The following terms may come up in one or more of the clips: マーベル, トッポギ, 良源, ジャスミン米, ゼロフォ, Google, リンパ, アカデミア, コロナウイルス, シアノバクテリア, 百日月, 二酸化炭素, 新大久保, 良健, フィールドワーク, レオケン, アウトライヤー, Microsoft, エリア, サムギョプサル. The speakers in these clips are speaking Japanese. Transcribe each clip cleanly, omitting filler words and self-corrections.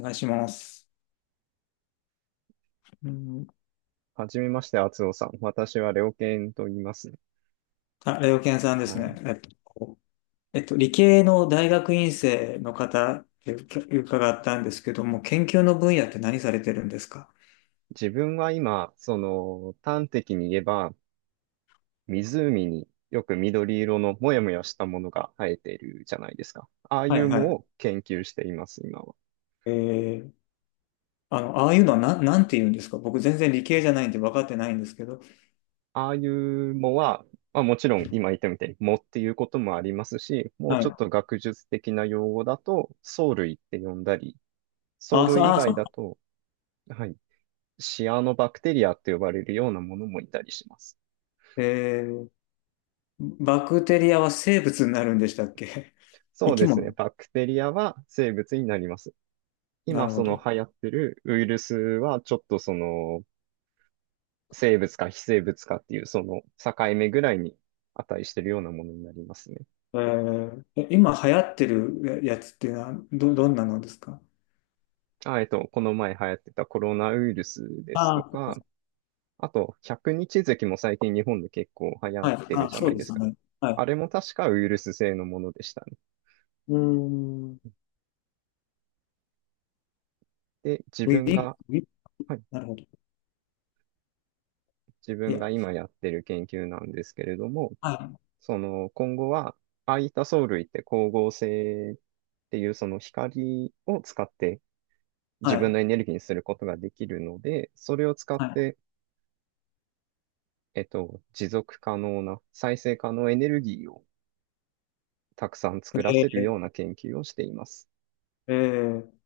お願いします。うん、はじめまして、厚尾さん。私はレオケンと言いますね。あ、レオケンさんですはね。い。理系の大学院生の方って伺ったんですけども、研究の分野って何されてるんですか？自分は今、端的に言えば、湖によく緑色のもやもやしたものが生えているじゃないですか。ああいはういは藻い。を研究しています、今は。えー、ああいうのはなんて言うんですか？僕全然理系じゃないんで分かってないんですけど。ああいう藻は、まあ、もちろん今言ったみたいに藻っていうこともありますし、もうはちょっい。と学術的な用語だと、藻類って呼んだり、藻あ、そう、類以あ、そ外だう。と、はい、シアノバクテリアって呼ばれるようなものもいたりします。えー、バクテリアは生物になるんでしたっけ？ 生そうきですね。物。バクテリアは生物になります。な今、るほそのど。流行ってるウイルスは、ちょっとその、生物か非生物かっていう、その境目ぐらいに値してるようなものになりますね。今流行ってるやつっていうのはどんなのですか？この前流行ってたコロナウイルスですあとあー、そうか、か。あと、百日月も最近日本で結構流行っはい。てるあ、じゃそないうでですすか。ね。はあい。れも確かウイルス性のものでしたね。うーん。ウで、ィリウィ。はい、なるほど。自い分や、が今やってる研究なんですけれども、はい。その今後は、ああいった藻類って光合成っていうその光を使っては自分い。のエネルギーにすることができるので、それを使っはて、持続可能な再生可能エネルギーをたくさん作らせい。るような研究をしています。ーえー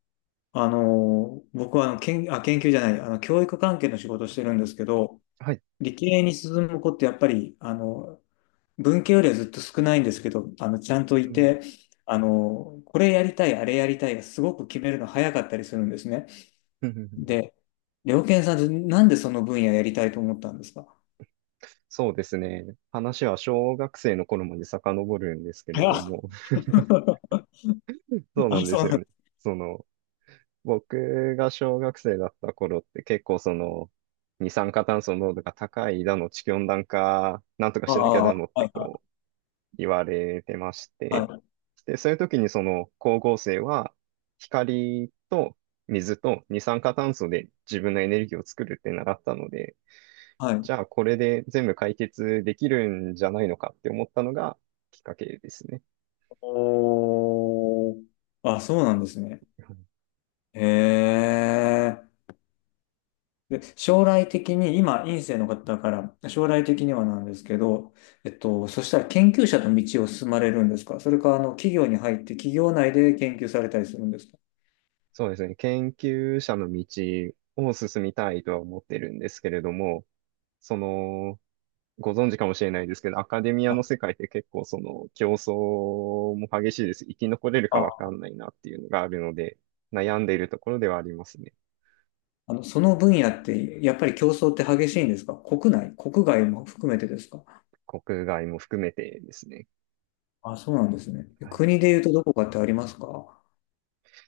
僕は研究じゃない、教育関係の仕事をしてるんですけど、はい。理系に進む子ってやっぱり、文系よりはずっと少ないんですけど、ちゃんとういん。て、これやりたい、あれやりたいがすごく決めるの早かったりするんですね。で、良健さん、なんでその分野やりたいと思ったんですか？そうですね。話は小学生の頃まで遡るんですけれ早どっ。 も、そうなあ、んでそすう。よね。その、僕が小学生だった頃って結構その二酸化炭素濃度が高いだの地球温暖化なんとかあしなきゃあ、はだのっていはこう言われてましいて、はい。で、そういう時にその光合成は光と水と二酸化炭素で自分のエネルギーを作るって習ったので、はい。じゃあこれで全部解決できるんじゃないのかって思ったのがきっかけですね。おー。あ、そうなんですね。うん、へえ。で、将来的に、今、院生の方だから、将来的にはなんですけど、そしたら研究者の道を進まれるんですか？それか、企業に入って、企業内で研究されたりするんですか？そうですね。研究者の道を進みたいとは思ってるんですけれども、その、ご存知かもしれないですけど、アカデミアあ、の世界って結構その競争も激しいです。生き残れるかわかあんないなっていうのがあるので、悩んでいるところではありますね。その分野って、やっぱり競争って激しいんですか？国内、国外も含めてですか？国外も含めてですね。あ、そうなんですね。はい。国で言うとどこかってありますか？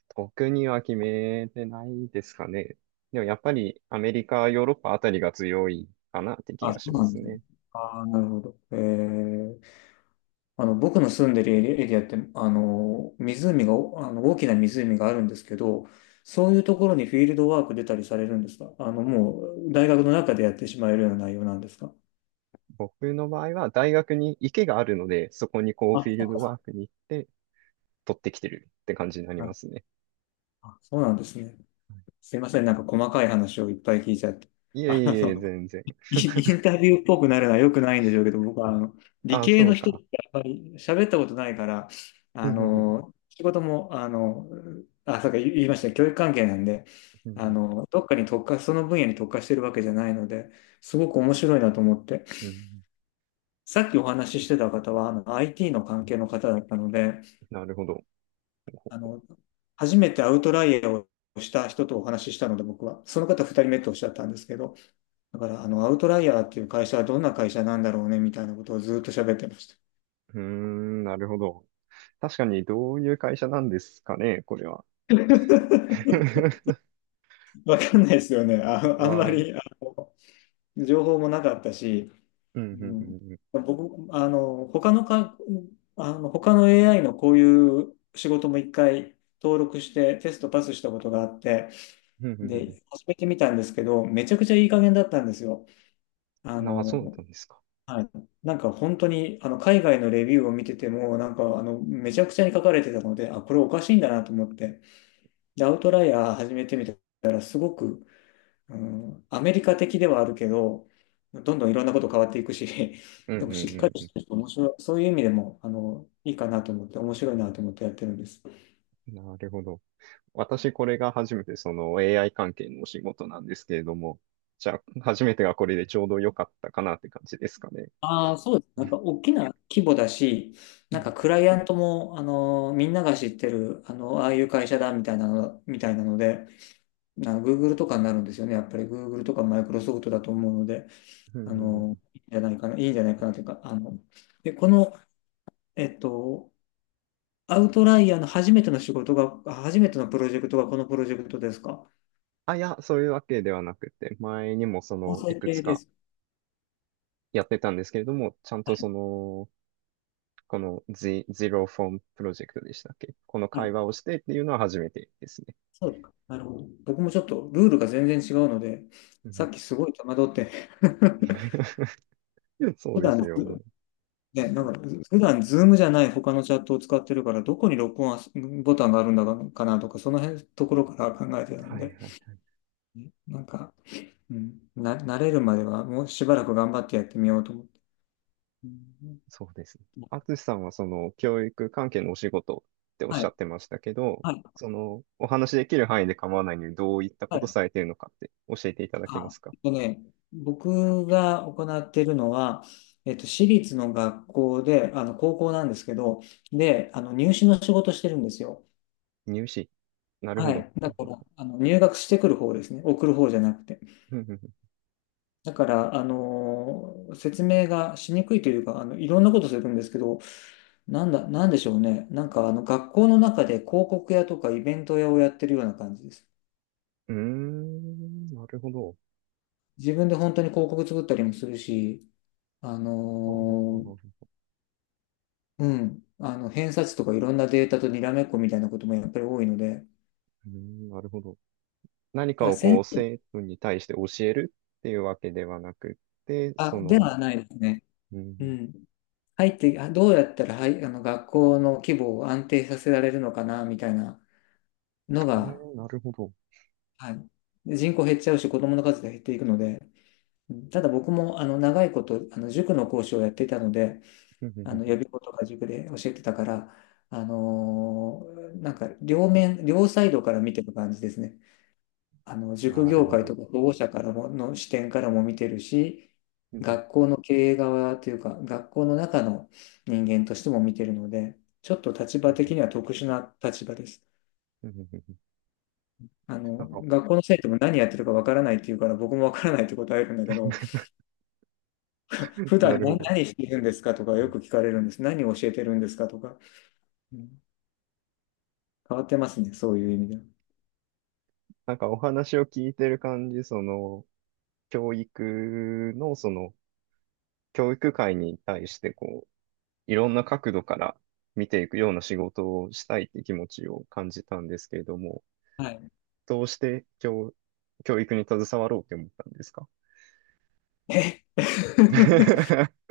特には決めてないですかね。でもやっぱりアメリカ、ヨーロッパあたりが強いかなって気あ、がそしうまなんすですね。ね。ああ、なるほど。僕の住んでるエリアって、湖が、おあの、大きな湖があるんですけど、そういうところにフィールドワーク出たりされるんですか？もう、大学の中でやってしまえるような内容なんですか？僕の場合は大学に池があるので、そこにこうあ、フィーそルうドか。ワークに行って取ってきてるって感じになりなまるすね。あそうなんですね。すいません。なんか細かい話をいっぱい聞いちゃって。いえあいえいえ、の、全然。インタビューっぽくなるのは良くないんでしょうけど、僕は理ああ、系そうの人っか。てあんまり喋ったことないから、うんうんうん。仕事も、さっき言いましたね、教育関係なんで、うんどっかに特化、その分野に特化してるわけじゃないので、すごく面白いなと思って、うんうん。さっきお話ししてた方は、IT の関係の方だったので、なるほど。あの、初めてアウトライヤーをした人とお話ししたので、僕は、その方2人目とおっしゃったんですけど、だから、アウトライヤーっていう会社はどんな会社なんだろうね、みたいなことをずっと喋ってました。うーん、なるほど。確かに、どういう会社なんですかね、これは。わかんないですよね。あ、あんまわ、うん。りあ情報もなかったし、うんううん、ん僕、他の AI のこういう仕事も一回登録してテストパスしたことがあって、うん。うんうんで、始めてみたんですけど、めちゃくちゃいい加減だったんですよ。あうん。ああ、そうだっの、たんですか。はい。なんか本当に、海外のレビューを見てても、なんか、めちゃくちゃに書かれてたので、あ、これおかしいんだなと思って、で、アウトライヤー始めてみたら、すごく、うん、アメリカ的ではあるけど、どんどんいろんなこと変わっていくし、うん うでもしっかんりうしんてると面白い、そういう意味でも、いいかなと思って、面白いなと思ってやってるんです。うん。なるほど。私、これが初めて、その AI 関係のお仕事なんですけれども、じゃあ、初めてがこれでちょうど良かったかなって感じですかね。ああ、そうです。なんか大きな規模だし、うなんんかクライアントも、みんなが知ってる、ああいう会社だみたいなの、みたいなので、Google とかになるんですよね。やっぱり Google とか Microsoft だと思うので、うんうん。うん。いいんじゃないかな、いいんじゃないかなというか、で、この、えっと、アウトライヤーの初めての仕事が、あ初めてのプロジェクトがこのプロジェクトですか？あ、いや、そういうわけではなくて、前にもそ音の、い声くつ系でかす。やってたんですけれども、ちゃんとその、このゼロフォ o f プロジェクトでしたっけ？このは会い、話をしてっていうのは初めてですね。そうですか。なるほど。僕もちょっとルールが全然違うので、うさん。 っきすごい戸惑って そ普うで段、すよね。ね、なんか、普段、ズームじゃない他のチャットを使ってるから、どこに録音ボタンがあるんだかなとか、その辺のところから考えてたのはいはで、い。なんか、うん、慣れるまではもうしばらく頑張ってやってみようと思って。うん。そうですね。あつしさんはその教育関係のお仕事っておっはしゃい、ってましたけど、はい、そのお話しできる範囲で構わないのにどういったはことい。されているのかって教えていただけまあ、すか？僕が行っているのは、私立の学校で、高校なんですけど、で、入試の仕事してるんですよ。入試。なるはほど。い。だから、入学してくる方ですね。送る方じゃなくて。うんうんうん。だから、説明がしにくいというか、いろんなことするんですけど、なんでしょうね。なんか、学校の中で広告屋とかイベント屋をやってるような感じです。うーん、なるほど。自分で本当に広告作ったりもするし、あのはあはあはあーはあ。うん、偏差値とかいろんなデータとにらめっこみたいなこともやっぱり多いので、だかうーん、なるほど。何からをこう生徒に対して教えるっていうわけではなくって、そでの、はないですね。ううん、ん。入って、あどうやったら、はい、学校の規模を安定させられるのかな、みたいなのはが、い、なるほど。はい。で、人口減っちゃうし、子供の数が減っていくので、うん。ただ僕も長いこと塾の講師をやっていたので、うんうんう予ん。備校とか塾で教えてたから、なんか両面、両サイドから見てる感じですね。塾なる業ほ界ど。とか保護者からもの視点からも見てるし、うんうん学校の経営側というか、学校の中の人間としても見てるので、ちょっと立う場ん。的には特殊な立場です。うんうん。なんか、学校の生徒も何やってるかわからないって言うから、僕もわからないって答えるんだけど、普な段るほ何ど。何してるんですかとかうよん。く聞かれるんです。何を教えてるんですかとか。うん。変わってますね、そういう意味では。なんかお話を聞いてる感じ、教育の、教育界に対して、こう、いろんな角度から見ていくような仕事をしたいって気持ちを感じたんですけれども、はい。どうして教育に携わろうって思ったんですか？ え、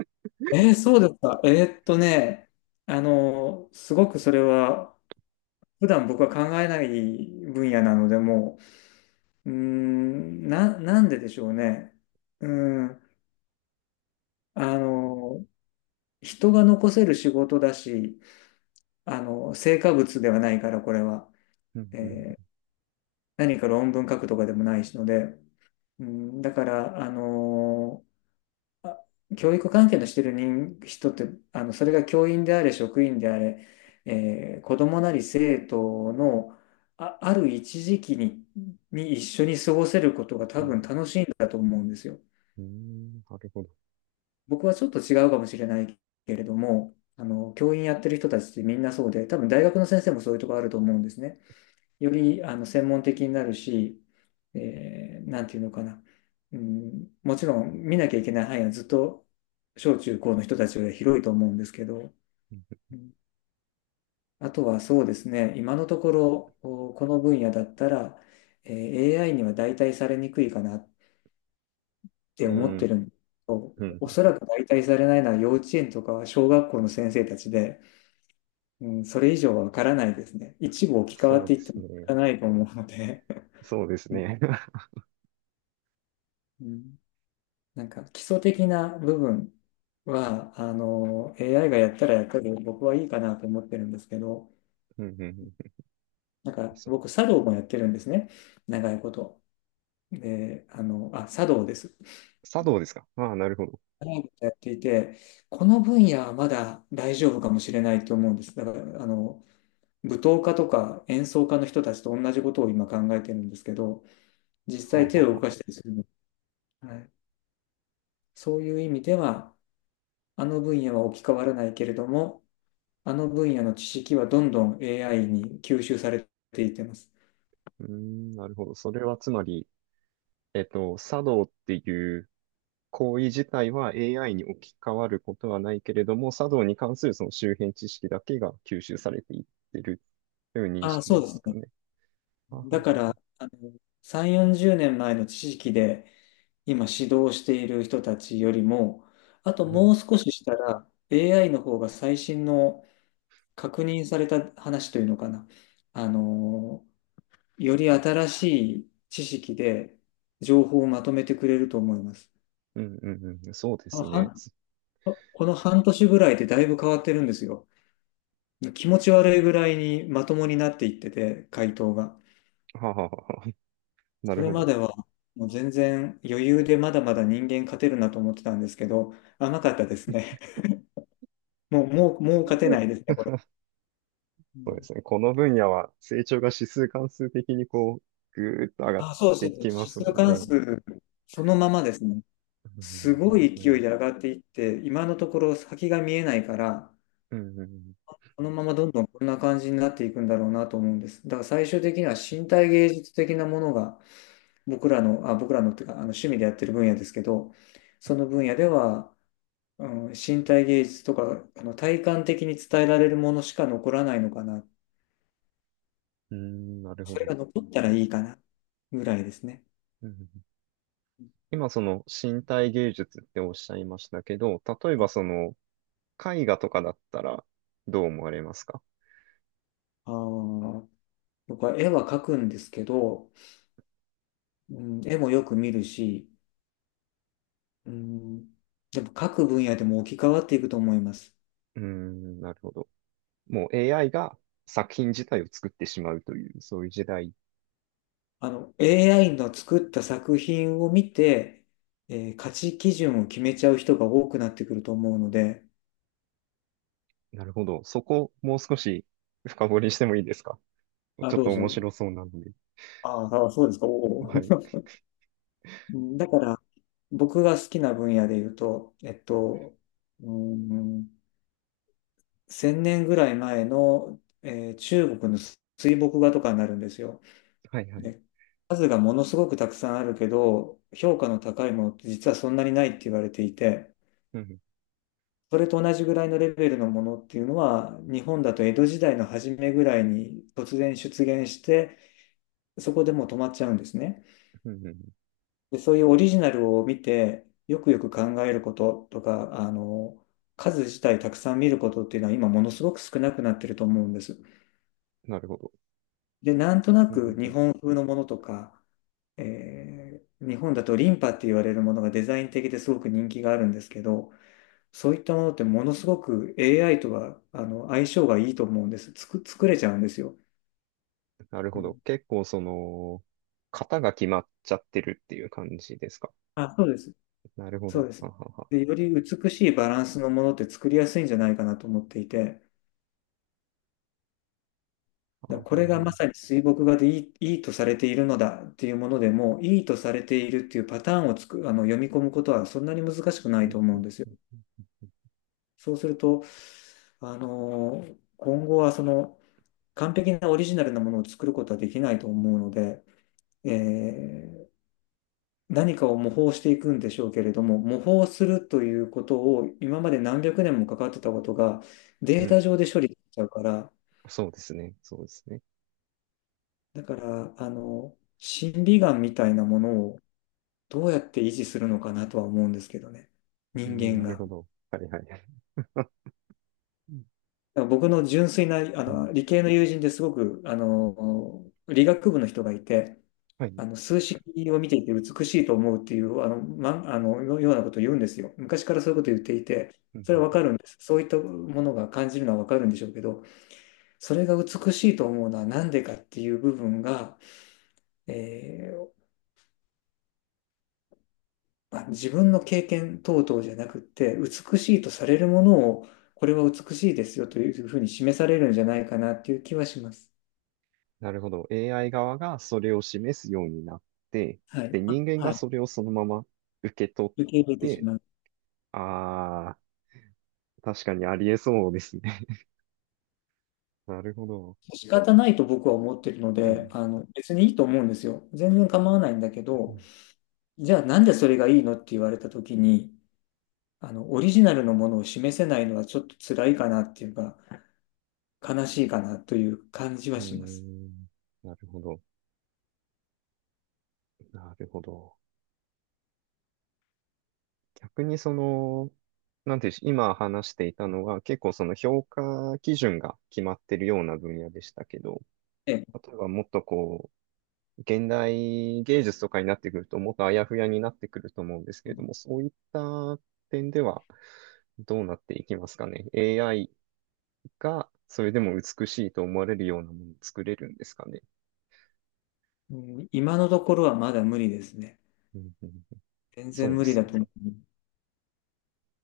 そうですか。ーっとね、すごくそれは、普段僕は考えない分野なので、もう、なんででしょうね。うーん、あの、人が残せる仕事だし、成果物ではないから、これは。うん、うん、えー何か論文書くとかでもないしので、うん、だから、あ教育関係のしてる人って、それが教員であれ、職員であれ、子供なり生徒の、ある一時期に、一緒に過ごせることが多うん、分楽しいんだと思うんですよ。うん、なるほど。僕はちょっと違うかもしれないけれども、教員やってる人たちってみんなそうで、多分大学の先生もそういうとこあると思うんですね。より専門的になるし、なんていうのかな、うん、もちろん見なきゃいけない範囲はずっと小中高の人たちより広いと思うんですけど、うん、うん、あとはそうですね、今のところこの分野だったら、えAI には代替されにくいかなってう思ってん、るんですけど、うん、おそらく代替されないのは幼稚園とか小学校の先生たちで、うん、それ以上はわからないですね。一部置き換わっそうていでってすもわかね。らないと思うので。そうで すうんね。うん、なんか基礎的な部分は、AI がやったらやったで僕はいいかなと思ってるんですけど、うん、うん、うん。なんかそ、僕、茶道もやってるんですね。長いこと。で、茶道です。茶道ですか？ああ、なるほど。長いことやっていて、この分野はまだ大丈夫かもしれないと思うんです。だから、舞踏家とか演奏家の人たちと同じことを今考えてるんですけど、実はあ、際はあ、手はをあ。動はかあ。したりするの。はい。そういう意味では、あの分野は置き換わらないけれども、あの分野の知識はどんどん AI に吸収されていってます。うーん、なるほど。それはつまり、茶道っていう行為自体は AI に置き換わることはないけれども、茶道に関するその周辺知識だけが吸収されていってるという認ああ、識そでうですすかね。ね？はあだはかあはあ。ら、3、40年前の知識で今指導している人たちよりも、あとうん、もう少ししたら AI の方が最新の確認された話というのかな。あの、より新しい知識で情報をまとめてくれると思います。うん、うん、うん、そうであのすね。半この半年ぐらいでだいぶ変わってるんですよ。気持ち悪いぐらいにまともになっていってて、回答が。はあはあはあ。なそるれほまど。ではもう全然余裕でまだまだ人間勝てるなと思ってたんですけど、甘かったですね。もう、もう、もう勝てないですね、これ。うそうでん、すね。この分野は成長が指数関数的にこう、ぐーっと上がっあ、そうそてう、指きます数もん関ね。数、そのままですね。うすん、本ごい当勢いに。で上がっていって、今のところ先が見えないから、うん、うん、このままどんどんこんな感じになっていくんだろうなと思うんです。だから最終的には身体芸術的なものが僕らのっていうか、趣味でやってる分野ですけど、その分野では、うん、身体芸術とか、体感的に伝えられるものしか残らないのかな。うん、なるほそれど。が残ったらいいかな、ぐらいですね。うんうん。今、その身体芸術っておっしゃいましたけど、例えばあその絵画とかだったらどう思われますか？あー、僕は絵は描くんですけど、うん、絵もよく見るし、うん、でも描く分野でも置き換わっていくと思います。うん、なるほど。もう AI が作品自体を作ってしまうという、そういう時代。AI の作った作品を見て、価値基準を決めちゃう人が多くなってくると思うので、なるほど。そこ、もう少し深掘りしてもいいですか？あ、ちょっどとう面ぞ。白そうなので。ああ、そうですか。おお。はい。うん、だから、僕が好きな分野で言うと、うーん、1000年ぐらい前の、中国の水墨画とかになるんですよ。はいはい。で、数がものすごくたくさんあるけど、評価の高いものって実はそんなにないって言われていて、うんそれと同じぐらいのレベルのものっていうのは、日本だと江戸時代の初めぐらいに突然出現して、そこでもう止まっちゃうんですね。うんうんうん。で、そういうオリジナルを見て、よくよく考えることとか、数自体たくさん見ることっていうのは今ものすごく少なくなってると思うんです。なるほど。で、なんとなうんうくんう日ん。本風のものとか、日本だとリンパって言われるものがデザイン的ですごく人気があるんですけど、そういったものってものすごく AI とは相性がいいと思うんです。作れちゃうんですよ。なるうほど。ん、結構その、型が決まっちゃってるっていう感じですか？あ、そうです。なるほそうど。です。ははは。で、より美しいバランスのものって作りやすいんじゃないかなと思っていて、はこれはがまは。さに水墨画でいいとされているのだっていうものでも、いいとされているっていうパターンをつく、あの読み込むことはそんなに難しくなういんと思ううんん。ですよ。そうすると、今後はその完璧なオリジナルなものを作ることはできないと思うので、えー何かを模倣していくんでしょうけれども、模倣するということを今まで何百年もかかってたことがうデータん。上で処理しちゃうから、そうですね。そうですね。だから、審美眼みたいなものをどうやって維持するのかなとは思うんですけどね。う人ん、間なるが。だかほど。はいはい。うん。ら僕の純粋な、理系の友人ですごく、理学部の人がいて、はい。うん数式を見ていて美しいと思うっていう、あの、ま、あの、ようなことを言うんですよ。昔からそういうことを言っていて、うん。それはわかるんです。そういったものが感じるのはわかるんでしょうけど、それが美しいと思うのはなんでかっていう部分が、えまあ、自分の経験等々じゃなくって、美しいとされるものを、これは美しいですよというふうに示されるんじゃないかなっていう気はします。なるほど。AI 側がそれを示すようになって、はい。で、人間はがそい。れをそのまま受け取っ受け入れてして、まう。ああ、確かにありえそうですね。なるほど。仕方ないと僕は思ってるのうで、ん。別にいいと思うんですよ。全然構わないんだけど、じゃあなんでそれがいいのって言われた時に、オリジナルのものを示せないのはちょっと辛いかなっていうか、悲しいかなという感じはうーします。ん。なるほど。なるほど。逆にその、なんていうし、今話していたのは結構その評価基準が決まってるような分野でしたけど、ええ、例えばもっとこう、現代芸術とかになってくるともっとあやふやになってくると思うんですけれども、そういった点ではどうなっていきますかね？AI がそれでも美しいと思われるようなものを作れるんですかね？うん、今のところはまだ無理ですね。うんうん、全そ然うで無理すだね。と思う。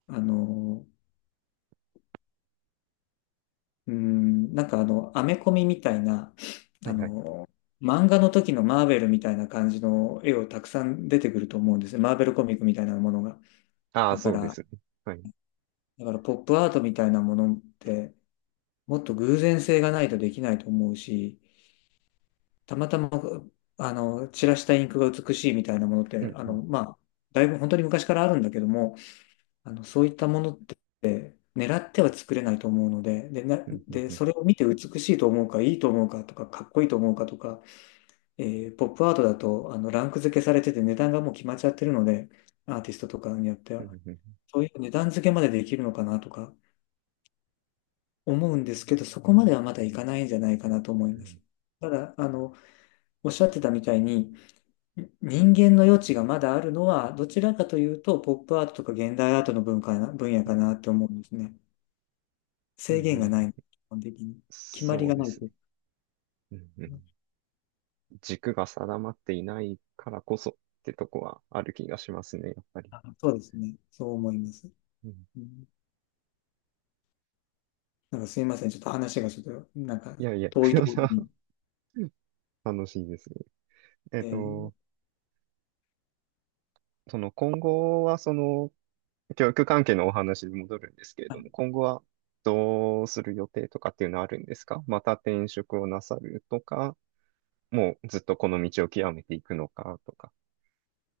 あの、うん、なんかアメコミみたいな、はあいはい。の、漫画の時のマーベルみたいな感じの絵をたくさん出てくると思うんですよ。マーベルコミックみたいなものが。ああ、だかそうでら、すね。はい。ポップアートみたいなものって、もっと偶然性がないとできないと思うし、たまたま、散らしたインクが美しいみたいなものっうて、んうんまあ、だいぶ本当に昔からあるんだけども、そういったものって狙っては作れないと思うので、で、うんうんうんそれを見て美しいと思うか、いいと思うかとか、かっこいいと思うかとか、ポップアートだと、ランク付けされてて値段がもう決まっちゃってるので、アーティストとかによってうは、んうんそういう値段付けまでできるのかなとか思うんですけど、そこまではまだいかないんじゃないかなと思いうます。んただ、おっしゃってたみたいに、人間の余地がまだあるのは、どちらかというと、ポップアートとか現代アートの文化な、分野かなって思うんですね。うん制う限がん、ない、基本的に。決まりそうがでないすと。ね。うんうん。軸が定まっていないからこそってとこはある気がしますね、やっぱり。あ、そうですね。そう思います。うん。うん、なんかすいません。ちょっと話がちょっと、なんかいやいや、遠いところに。楽しいですね。えっえー、と、その今後はその教育関係のお話に戻るんですけれども、今後はどうする予定とかっていうのはあるんですか？また転職をなさるとか、もうずっとこの道を極めていくのかとか。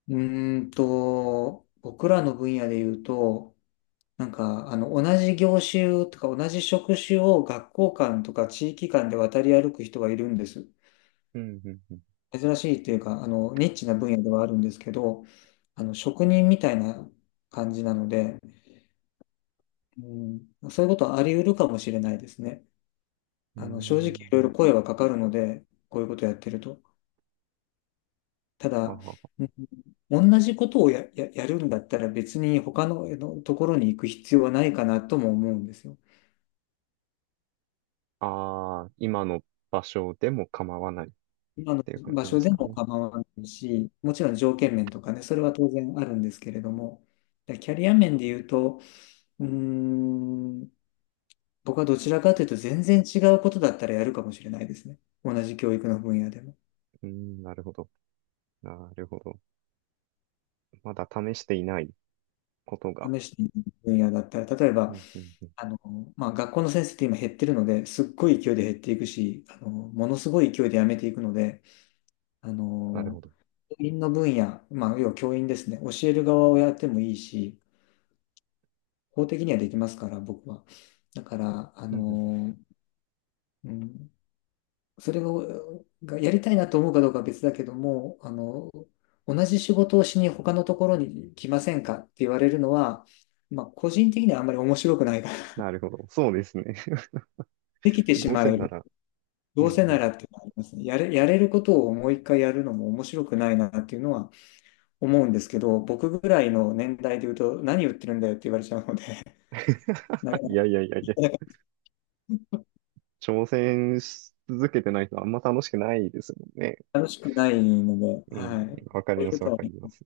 僕らの分野で言うと、なんか、同じ業種とか同じ職種を学校間とか地域間で渡り歩く人がいるんです。うんうんうん。珍しいっていうか、ニッチな分野ではあるんですけど、職人みたいな感じなので、うん、そういうことはあり得るかもしれないですね。うーん、正直いろいなるろほ声ど。はかかるので、こういうことやってると。ただ、は。うん同じことをやるんだったら別に他の、あのところに行く必要はないかなとも思うんですよ。ああ、今の場所でも構わないっ今のていう感場じで所すでかもね？構わないし、もちろん条件面とかね、それは当然あるんですけれども、でキャリア面で言うと、うーん、僕はどちらかというと全然違うことだったらやるかもしれないですね。同じ教育の分野でも。うん、なるほど。なるほど。まだ試していないことが。試してみる分野だったら、例えうば、んうんうん、あの、まあ、学校の先生って今減ってるので、すっごい勢いで減っていくし、ものすごい勢いで辞めていくので、あなるの、ほど。教員の分野、まあ、要は教員ですね、教える側をやってもいいし、法的にはできますから、僕は。だから、うんうんうん。うん、それを、がやりたいなと思うかどうかは別だけども、同じ仕事をしに他のところに来ませんかって言われるのは、まあ、個人的にはあんまり面白くないから、なるほど。そうですね。できてしどうませえなら。うどうんせうなん、らっていうのはありますね。やれることをもう一回やるのも面白くないなっていうのは思うんですけど、僕ぐらいの年代で言うと、何言ってるんだよって言われちゃうので、なか いやいやいやいや。なか挑戦し続けてないとあんま楽しくないですもんね。楽しくないので、うん、はい。わかりそういうまこす、わとはかりね。ます。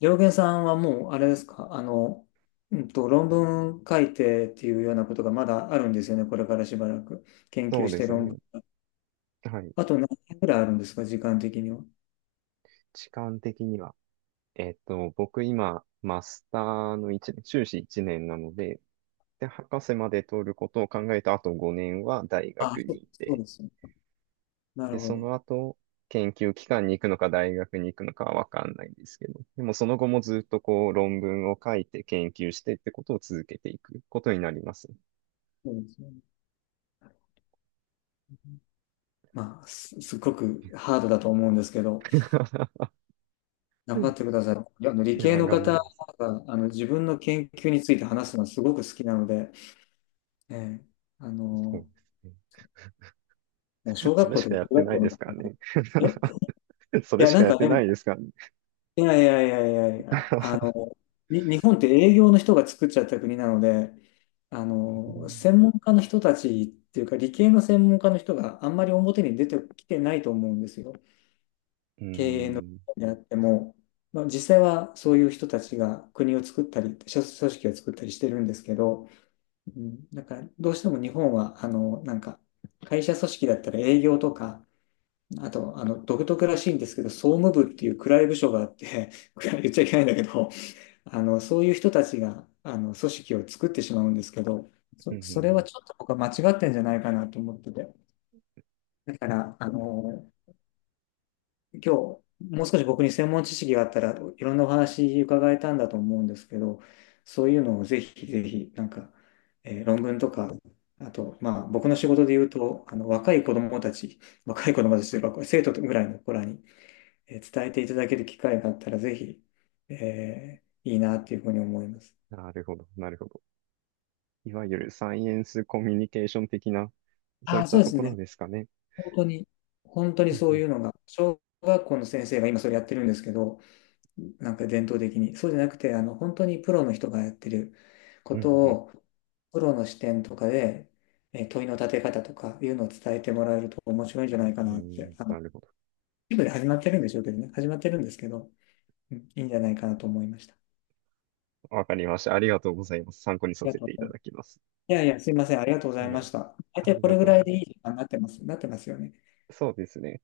良源さんはもう、あれですか、論文書いてっていうようなことがまだあるんですよね、これからしばらく。研そ究うしでてす論ね。文。はい。あと何年ぐらいあるんですか、時間的には。時間的には。僕今、マスターの一年、修士1年なので、で、博士まで取ることを考えたあと5年は大あ、学そにういそうて、ですね。なで、るほそど。の後、研究機関に行くのか大学に行くのかはわかんないんですけど、でもその後もずっとこう論文を書いて研究してってことを続けていくことになります。そうですね。まあ、すっごくハードだと思うんですけど、う頑張っん。てください。いやあの理いや系ー、の頑張方ります。があの自分の研究について話すのはすごく好きなので、ええあそうの、でもうすね。小そ学れ校しとかかや中って学ない校のですから方が、ね。え、い それや、しなかんやっかてでなも、いですからね。いやいやいやいやいや、日本って営業の人が作っちゃった国なので、うん、専門家の人たちっていうか、理系の専門家の人があんまり表に出てきてないと思うんですよ。うん、であっても、まあ、実際はそういう人たちが国を作ったり、組織を作ったりしてるんですけど、うん、なんかどうしても日本は、会社組織だったら営業とか、あと、独特らしいんですけど、総務部っていう暗い部署があって、暗い言っちゃいけないんだけど、そういう人たちが、組織を作ってしまうんですけど、うそれはん、ちょっと僕は間違ってんじゃないかなと思ってて。だから、今日、もう少し僕に専門知識があったらいろんなお話伺えたんだと思うんですけど、そういうのをぜひぜひ、えー論文とか、あと、まあ、僕の仕事で言うと、若い子供たちというか、これ生徒ぐらいの子らに、えー伝えていただける機会があったら、ぜひ、えーいいなっていうふうに思います。なるほど、なるほど。いわゆるサイエンスコミュニケーション的な、そうあいっあ、そたうでとすこね。ろですかね。本当に、本当にうんそううん、いうのが、小学校の先生が今それやってるんですけど、なんか伝統的に。そうじゃなくて、本当にプロの人がやってるこうとん、を、プロの視点とかで、えー問いの立て方とかいうのを伝えてもらえると面白いんじゃないかうんうなって、ん、なるほど。一部で始まってるんでしょうけどね、始まってるんですけど、うん、いいんじゃないかなと思いました。あわかりました。ありがとうございます。参考にさりがせとうてごいざたいます。だきます。いやいや、すいません、ありがとうございはまい。した。大あ体りこがれぐとうらごいざいでいいま時間になってます、なってますよね。す。そうですね。